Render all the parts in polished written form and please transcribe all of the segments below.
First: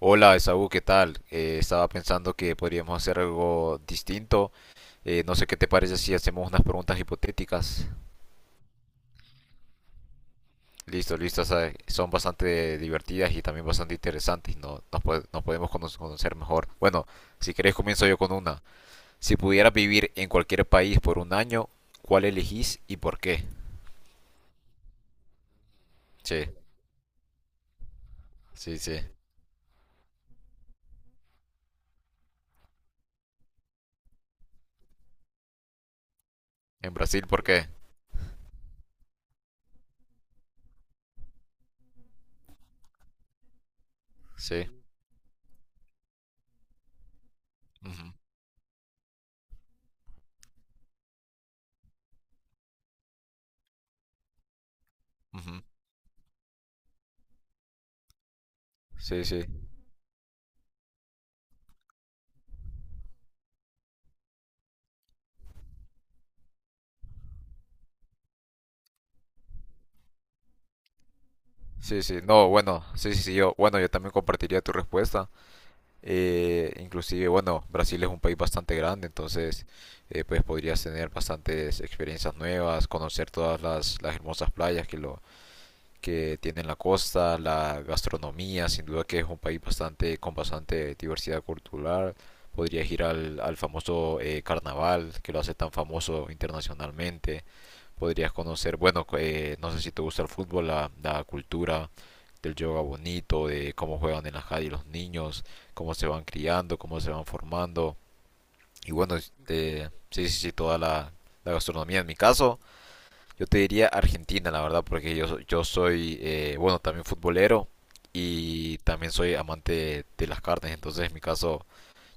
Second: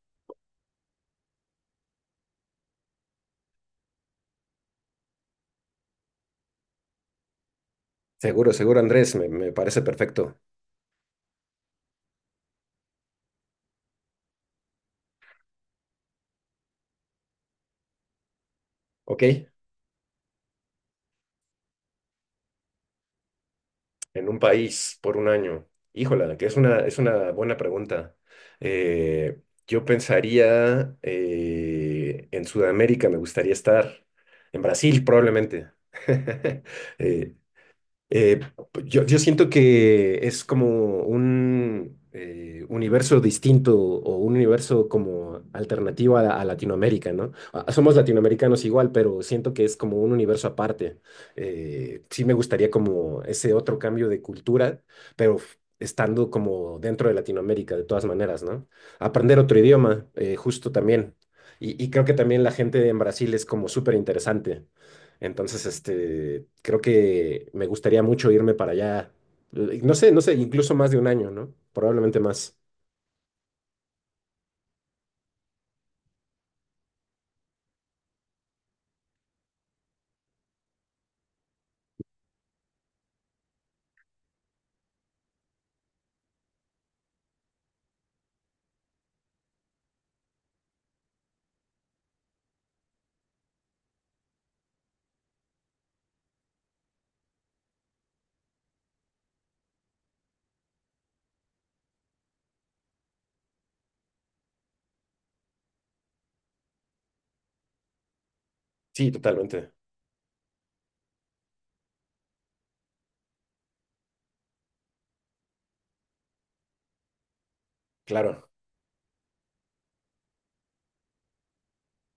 Hola, Esaú, ¿qué tal? Estaba pensando que podríamos hacer algo distinto. No sé qué te parece si hacemos unas preguntas hipotéticas. Seguro, seguro, Andrés, me parece perfecto. Listo, listo. O sea, son bastante divertidas y también bastante interesantes. No, nos podemos conocer mejor. Bueno, si querés comienzo yo con una. Ok, Si pudieras vivir en cualquier país por un año, ¿cuál elegís y por qué? en un país por un año. Híjola, Sí, que es una buena pregunta. sí, sí. Eh, yo pensaría en Sudamérica, me gustaría estar. En Brasil, probablemente. ¿En Brasil Eh, por qué? Eh, yo siento que es como un universo distinto o un Sí. universo como alternativo a, a Latinoamérica, ¿no? Ah, somos Ujú, latinoamericanos igual, pero siento que es como un universo aparte. Sí me gustaría como ese otro cambio de cultura, pero ujú. estando como dentro de Latinoamérica de todas maneras, ¿no? Sí, Aprender sí. otro idioma, justo también. Y creo que también la gente en Brasil es como súper interesante. Entonces, este, creo que me gustaría mucho irme para allá. No sé, incluso más de un año, ¿no? Sí, Probablemente sí. No, más. bueno, sí, sí, sí, yo. Bueno, yo también compartiría tu respuesta. Inclusive, bueno, Brasil es un país bastante grande, entonces pues podrías tener bastantes experiencias nuevas, conocer todas las hermosas playas que lo que tiene la costa, la gastronomía, sin duda que es un país bastante con bastante diversidad cultural. Podrías ir al famoso carnaval que lo hace tan famoso internacionalmente, podrías conocer, bueno, no sé si te gusta el fútbol, la cultura del yoga bonito, de cómo juegan en la calle los niños, cómo se van criando, cómo se van formando. Y Sí, bueno, totalmente. este, sí, sí, sí, toda la gastronomía. En mi caso, yo te diría Argentina, la verdad, porque yo soy, bueno, también futbolero Claro. y también soy amante de las carnes. Entonces, en mi caso,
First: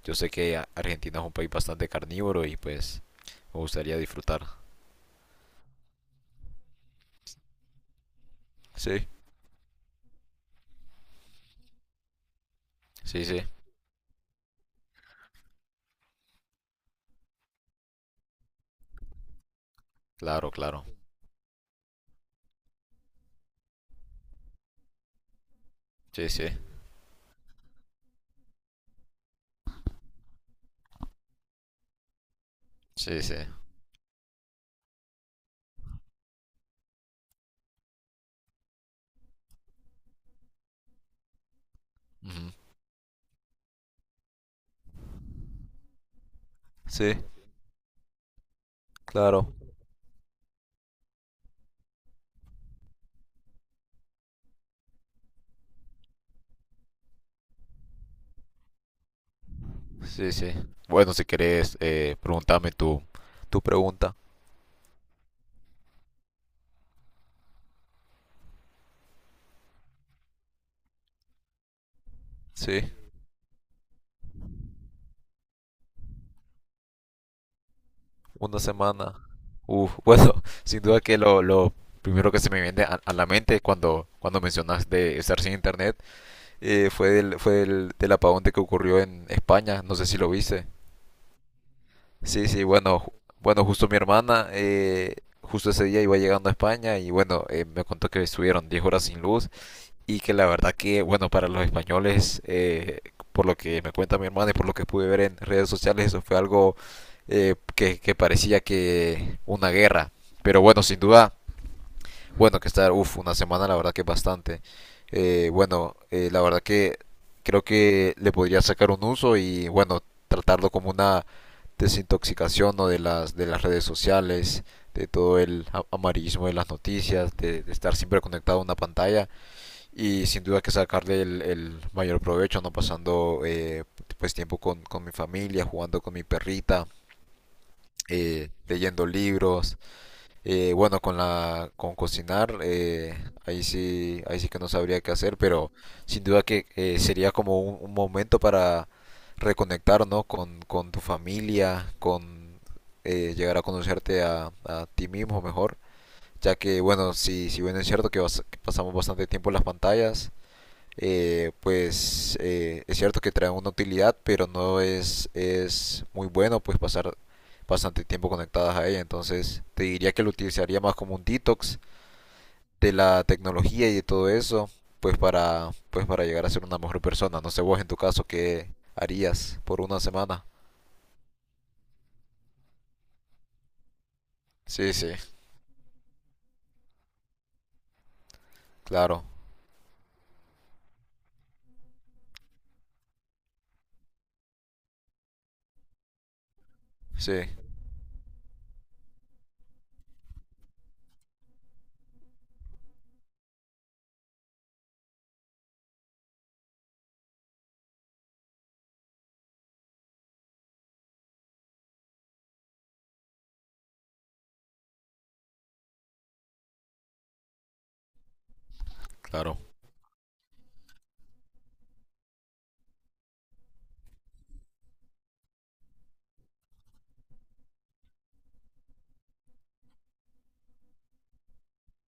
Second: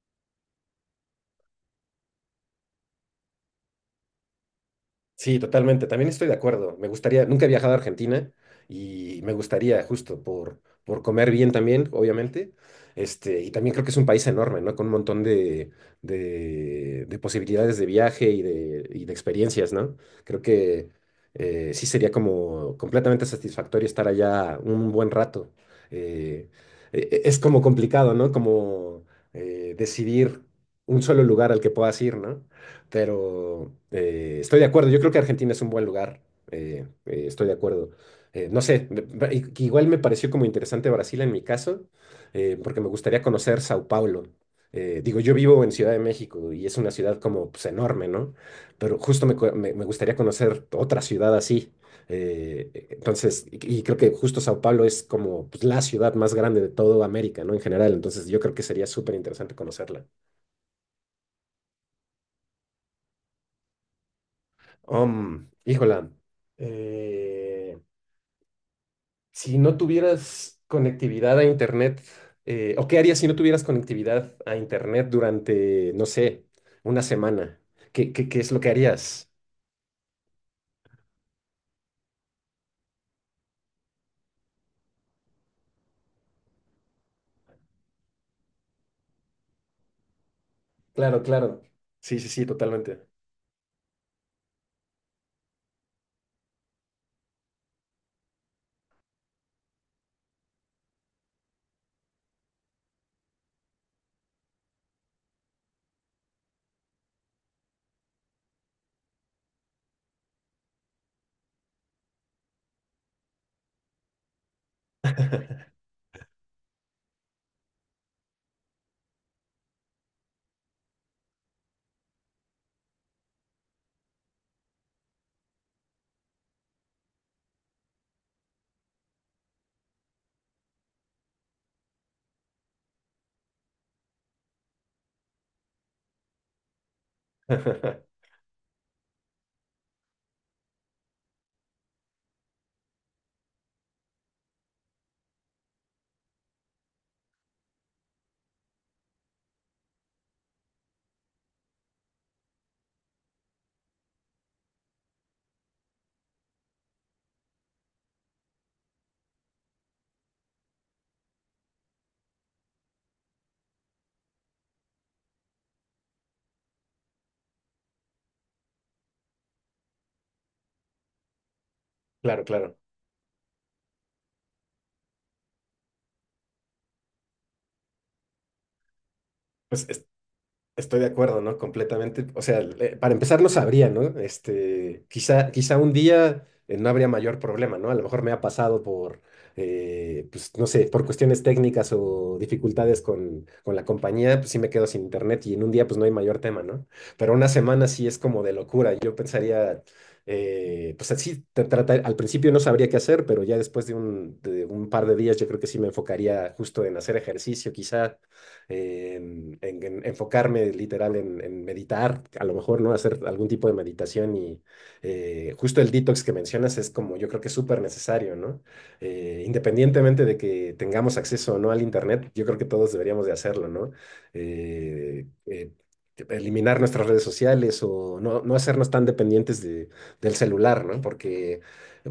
yo sé que Argentina es un país bastante carnívoro y pues me gustaría disfrutar. Sí, totalmente. También estoy de acuerdo. Me gustaría, nunca he viajado a Argentina Sí, y me gustaría justo por comer bien también, obviamente. sí, Este, sí, y también creo que es un país enorme, ¿no? Con un montón de posibilidades de viaje y de experiencias, ¿no? Creo claro, claro. que sí sería como completamente satisfactorio estar allá un buen rato. Sí, sí, Eh, es como complicado, ¿no? Como decidir un solo lugar al que puedas ir, ¿no? sí, sí. Pero estoy de acuerdo. Yo creo que Argentina es un buen lugar. Estoy de acuerdo. No sé, que igual me pareció como interesante Brasil en mi caso, Ujú. Porque me gustaría conocer Sao Paulo. Digo, yo vivo en Ciudad de México y es una Sí, ciudad como pues, enorme, ¿no? Pero justo claro. Me gustaría conocer otra ciudad así. Entonces, y creo que justo Sao Paulo es como pues, la ciudad más grande de toda América, ¿no? En general, entonces yo creo que sería súper interesante conocerla. Sí, sí. Bueno, si querés, preguntame tu pregunta. Híjola, eh, si no tuvieras conectividad a Internet, ¿o Sí, qué harías si no tuvieras conectividad a Internet durante, no sé, una semana? ¿Qué es lo una que semana. harías? Uf, bueno, sin duda que lo primero que se me viene a la mente cuando mencionas de estar sin internet fue del apagón de que ocurrió en España. No sé si lo viste. Claro, claro. Sí, sí, sí, Sí, sí, bueno, totalmente. Bueno, justo mi hermana, justo ese día iba llegando a España y bueno, me contó que estuvieron 10 horas sin luz y que la verdad que, bueno, para los españoles, por lo que me cuenta mi hermana y por lo que pude ver en redes sociales, eso fue algo que, parecía que una guerra. Pero bueno, sin duda, bueno, que estar, uff, una semana la verdad que es bastante. Bueno, la verdad que creo que le podría sacar un uso y bueno, tratarlo como una desintoxicación o ¿no? de las redes sociales, de todo el amarillismo de las noticias, de estar siempre conectado a una pantalla y sin duda que sacarle el mayor provecho, no pasando pues tiempo con mi familia, jugando con mi perrita, leyendo libros, bueno, con la con cocinar, ahí sí que no sabría qué hacer, pero sin duda que sería como un momento para reconectar, ¿no? Con tu familia, con llegar a conocerte a ti mismo mejor, ya que bueno, si bien es cierto que, que pasamos bastante tiempo en las pantallas, pues es cierto que trae una utilidad, pero no es muy bueno pues pasar bastante tiempo conectadas a ella. Entonces te diría que lo utilizaría más como un detox Claro, claro. de la tecnología y de todo eso, pues para, pues para llegar a ser una mejor persona. No sé vos en tu caso qué harías por Pues una semana. estoy de acuerdo, ¿no? Completamente. O sea, para empezar no sabría, ¿no? Sí, Este, sí, quizá, quizá un día no habría mayor problema, ¿no? A lo mejor me ha pasado por, claro, pues, no sé, por cuestiones técnicas o dificultades con la compañía, pues sí me quedo sin internet y en un día pues no hay mayor tema, ¿no? Pero sí, una semana sí es como de locura. Yo pensaría, pues así, al principio no sabría qué hacer, pero ya después de un par de días yo creo que sí me enfocaría justo en hacer ejercicio, quizá enfocarme literal en meditar, a lo mejor, ¿no? Hacer algún tipo de meditación y justo el detox que mencionas es como yo creo que es súper necesario, ¿no? Claro, Independientemente de que tengamos acceso o no al internet, yo creo que todos deberíamos de hacerlo, ¿no? Eh, eh, Eliminar nuestras redes sociales o no, no hacernos tan dependientes de, del celular, ¿no? Porque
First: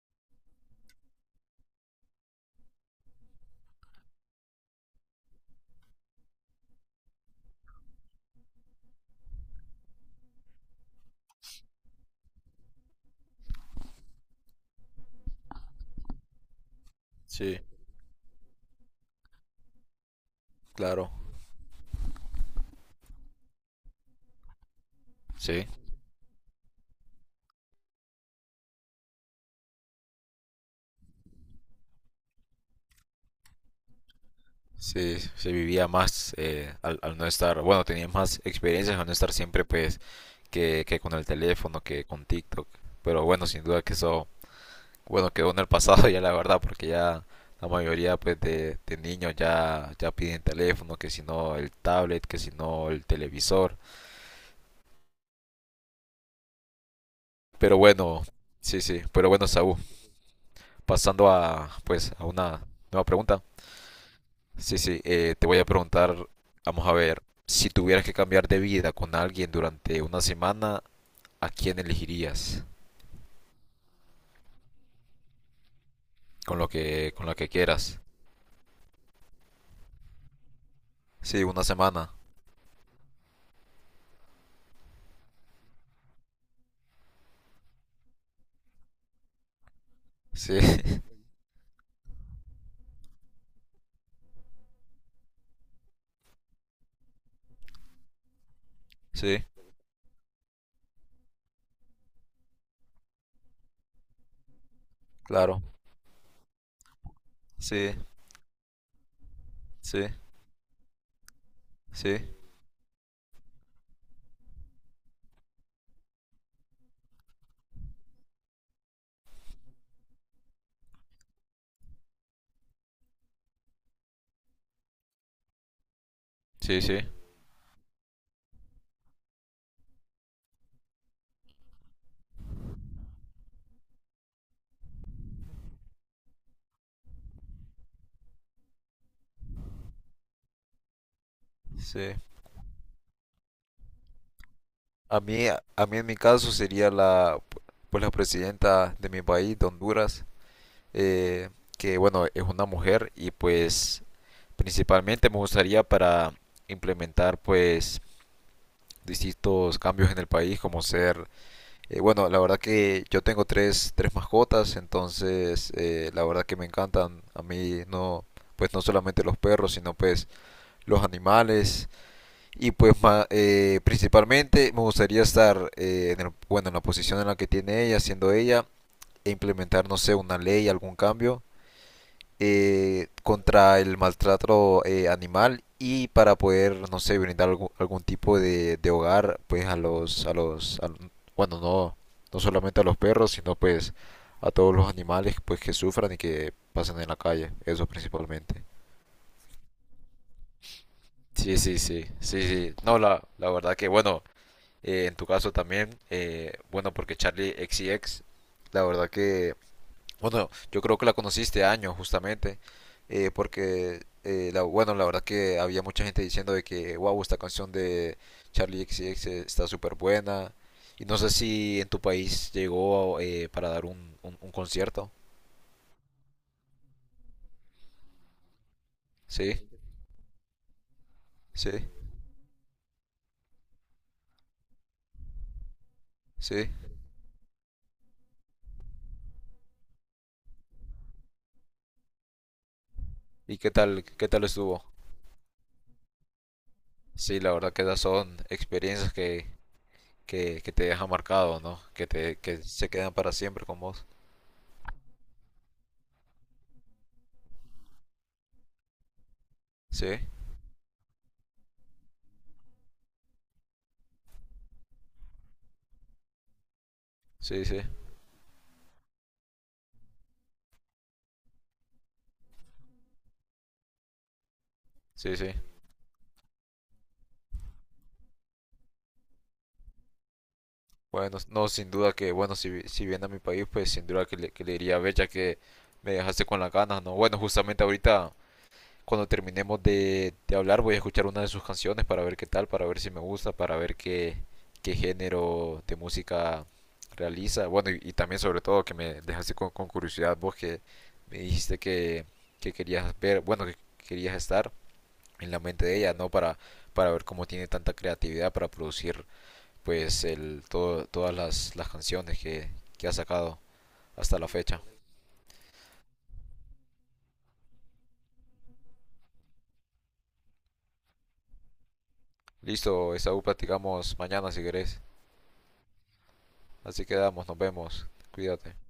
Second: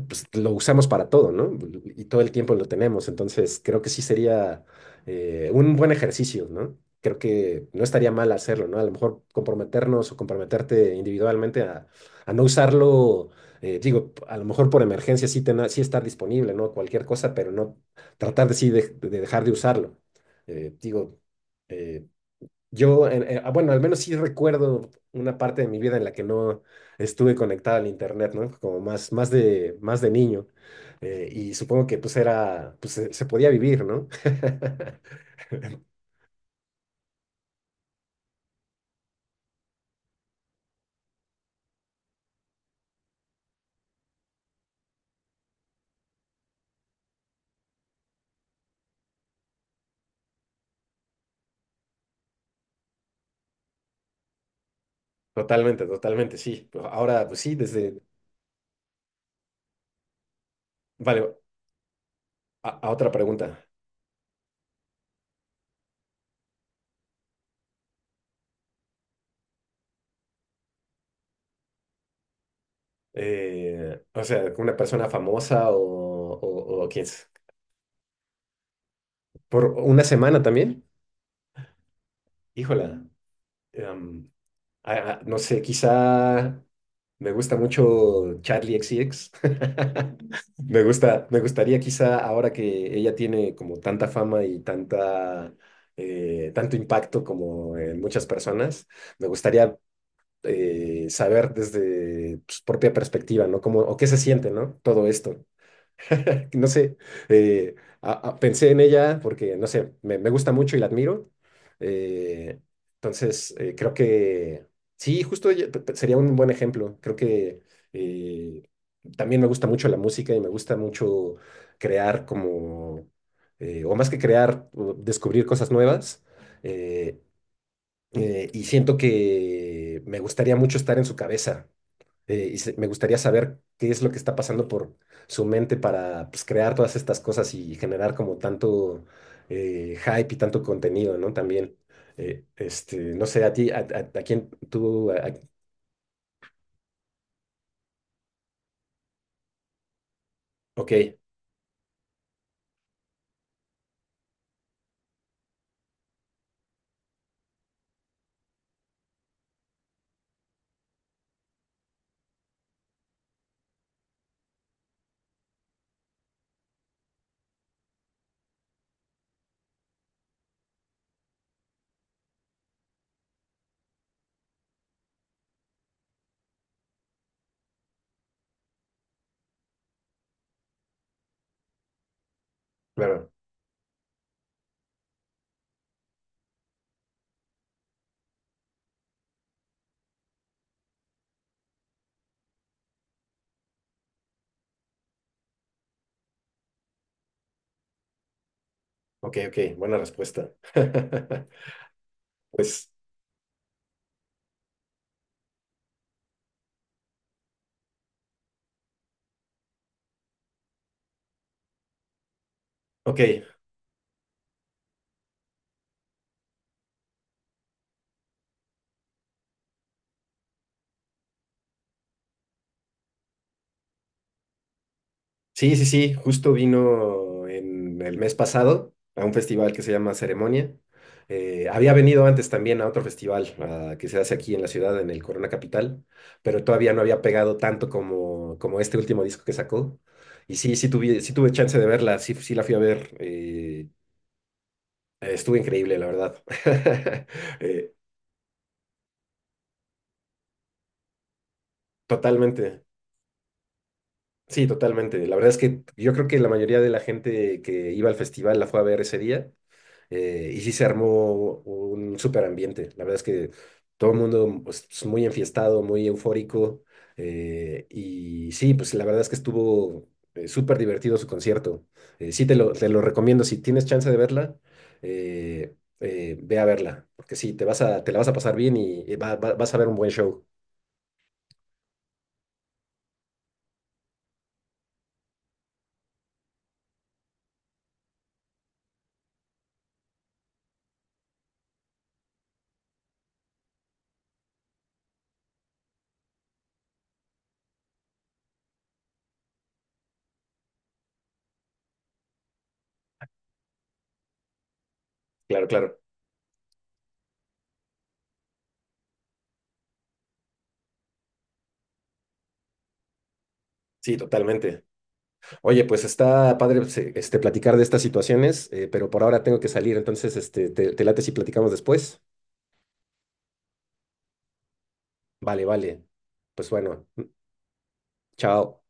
pues, lo usamos para todo, ¿no? Y todo el tiempo lo tenemos. Entonces, creo que sí sería un buen ejercicio, ¿no? Creo que no estaría mal hacerlo, ¿no? A lo mejor comprometernos o comprometerte individualmente a no usarlo, digo, a lo mejor por emergencia sí, sí estar disponible, ¿no? Cualquier cosa, pero sí, no tratar de sí de dejar de usarlo. Claro, Digo, eh, ah, bueno, al menos sí recuerdo una parte sí. de mi vida en la que no estuve conectado al internet, ¿no? Como más, más de niño. Y supongo que pues era, pues se podía vivir, ¿no? Sí, se vivía más al no estar, bueno, tenías más experiencias al no estar siempre pues que con el teléfono, que con TikTok. Pero bueno, sin duda que eso, bueno, quedó en el pasado ya la verdad, porque ya la mayoría pues de niños ya piden teléfono, que si no el tablet, que si no el televisor. Totalmente, totalmente, sí. Pues ahora, pues sí, Pero desde... bueno, sí, sí, pero bueno, Saúl, pasando Vale, a pues a una a nueva otra pregunta. pregunta. Sí, sí, te voy a preguntar, vamos a ver, si tuvieras que cambiar de vida con alguien durante una semana, ¿a quién elegirías? O sea, ¿una persona famosa Con lo o quién que, con es? lo que quieras. ¿Por una semana también? Sí, una semana. Híjola. em, no sé, quizá me gusta mucho Charlie XCX. Sí, Me gusta, me gustaría quizá ahora que ella tiene como tanta fama y tanta, tanto impacto como en muchas personas, me sí, gustaría saber desde su propia perspectiva, ¿no? Como, o qué se siente, ¿no? Todo esto. claro. No sé, eh, Sí, pensé en ella porque, no sé, sí, me gusta mucho y la admiro. sí, Eh, entonces, creo que, sí, justo ella- pe- pe- sería un buen ejemplo. Creo que eh, también me gusta mucho la música y me gusta mucho crear como, o más que crear, o descubrir cosas nuevas. sí, sí. Eh, y siento que me gustaría mucho estar en su cabeza me gustaría saber qué es lo que está pasando por su mente para pues, crear todas estas cosas y generar como tanto hype y tanto contenido, ¿no? También, Sí. Este, no sé, a ti, a quién tú, A a- mí en mi caso sería pues la presidenta de mi país, de Honduras, ok, eh, que bueno, es una mujer y pues principalmente me gustaría para implementar pues distintos cambios en el país, como ser, bueno, la verdad que yo tengo tres mascotas, entonces la verdad que me encantan a mí no, pues no solamente los perros, sino pues los animales. Y pues principalmente me gustaría estar bueno, en la posición en la que tiene ella, siendo ella, e implementar, no sé, una ley, algún cambio claro, contra el maltrato animal y para poder, no sé, brindar algún tipo de hogar, pues a los, bueno, no, no solamente a los perros, sino pues a todos los animales pues que sufran y que pasen en la calle, eso principalmente. ok, ok, buena respuesta. Sí, sí, sí, sí, sí. Pues, No, la verdad que bueno. En tu caso también, bueno, porque Charlie XCX la verdad que, bueno, yo creo que la conociste años justamente, ok, porque, bueno, la verdad que había mucha gente diciendo de que, wow, esta canción de Charlie XCX está súper buena, y no sé si en tu país llegó para dar un concierto. sí, sí, sí, justo vino en el mes pasado a un Sí, festival que se llama Ceremonia. Sí, Había venido antes también a otro festival ah, que se hace aquí en la ciudad, en el Corona Capital, pero sí. todavía no había pegado tanto como, como este último disco que sacó. Y sí, sí tuve chance de verla, sí, sí la fui a ver. ¿Y qué tal estuvo? Estuvo increíble, la verdad. Sí, la verdad que Eh, esas son experiencias que te deja marcado, ¿no? Que totalmente, se quedan para siempre con vos. sí, totalmente. La verdad es que yo creo que la mayoría de la gente que iba al festival la fue a ver ese día. Sí, Eh, y sí se armó un súper ambiente. La verdad es que todo el mundo pues, es muy enfiestado, muy eufórico. sí, sí, Eh, y sí, pues la verdad es que estuvo súper divertido su concierto. Sí, te lo recomiendo. Si tienes chance de verla, sí, sí. eh, ve a verla. Porque sí, te la vas a pasar bien y, vas a ver un buen show. Bueno, no, sin duda que, bueno, si viene a mi país, pues sin duda que le diría a Bella que me dejaste con las ganas, ¿no? Bueno, justamente ahorita, cuando terminemos de hablar, voy a escuchar una de sus canciones para ver qué tal, para ver si me gusta, para ver qué género de música realiza. Bueno, y también sobre todo que me dejaste con curiosidad vos que me dijiste que, querías ver, bueno, que querías estar en la Claro, mente claro. de ella, ¿no? Para ver cómo tiene tanta creatividad para producir pues todas las canciones que ha sacado Sí, hasta la fecha. totalmente. Oye, pues está padre pues, este, platicar de estas situaciones, pero por ahora tengo que salir, entonces este, te late si platicamos después. Listo, Esaú, platicamos mañana si querés. Vale, vale. Pues bueno, Así quedamos, nos vemos. Cuídate. chao.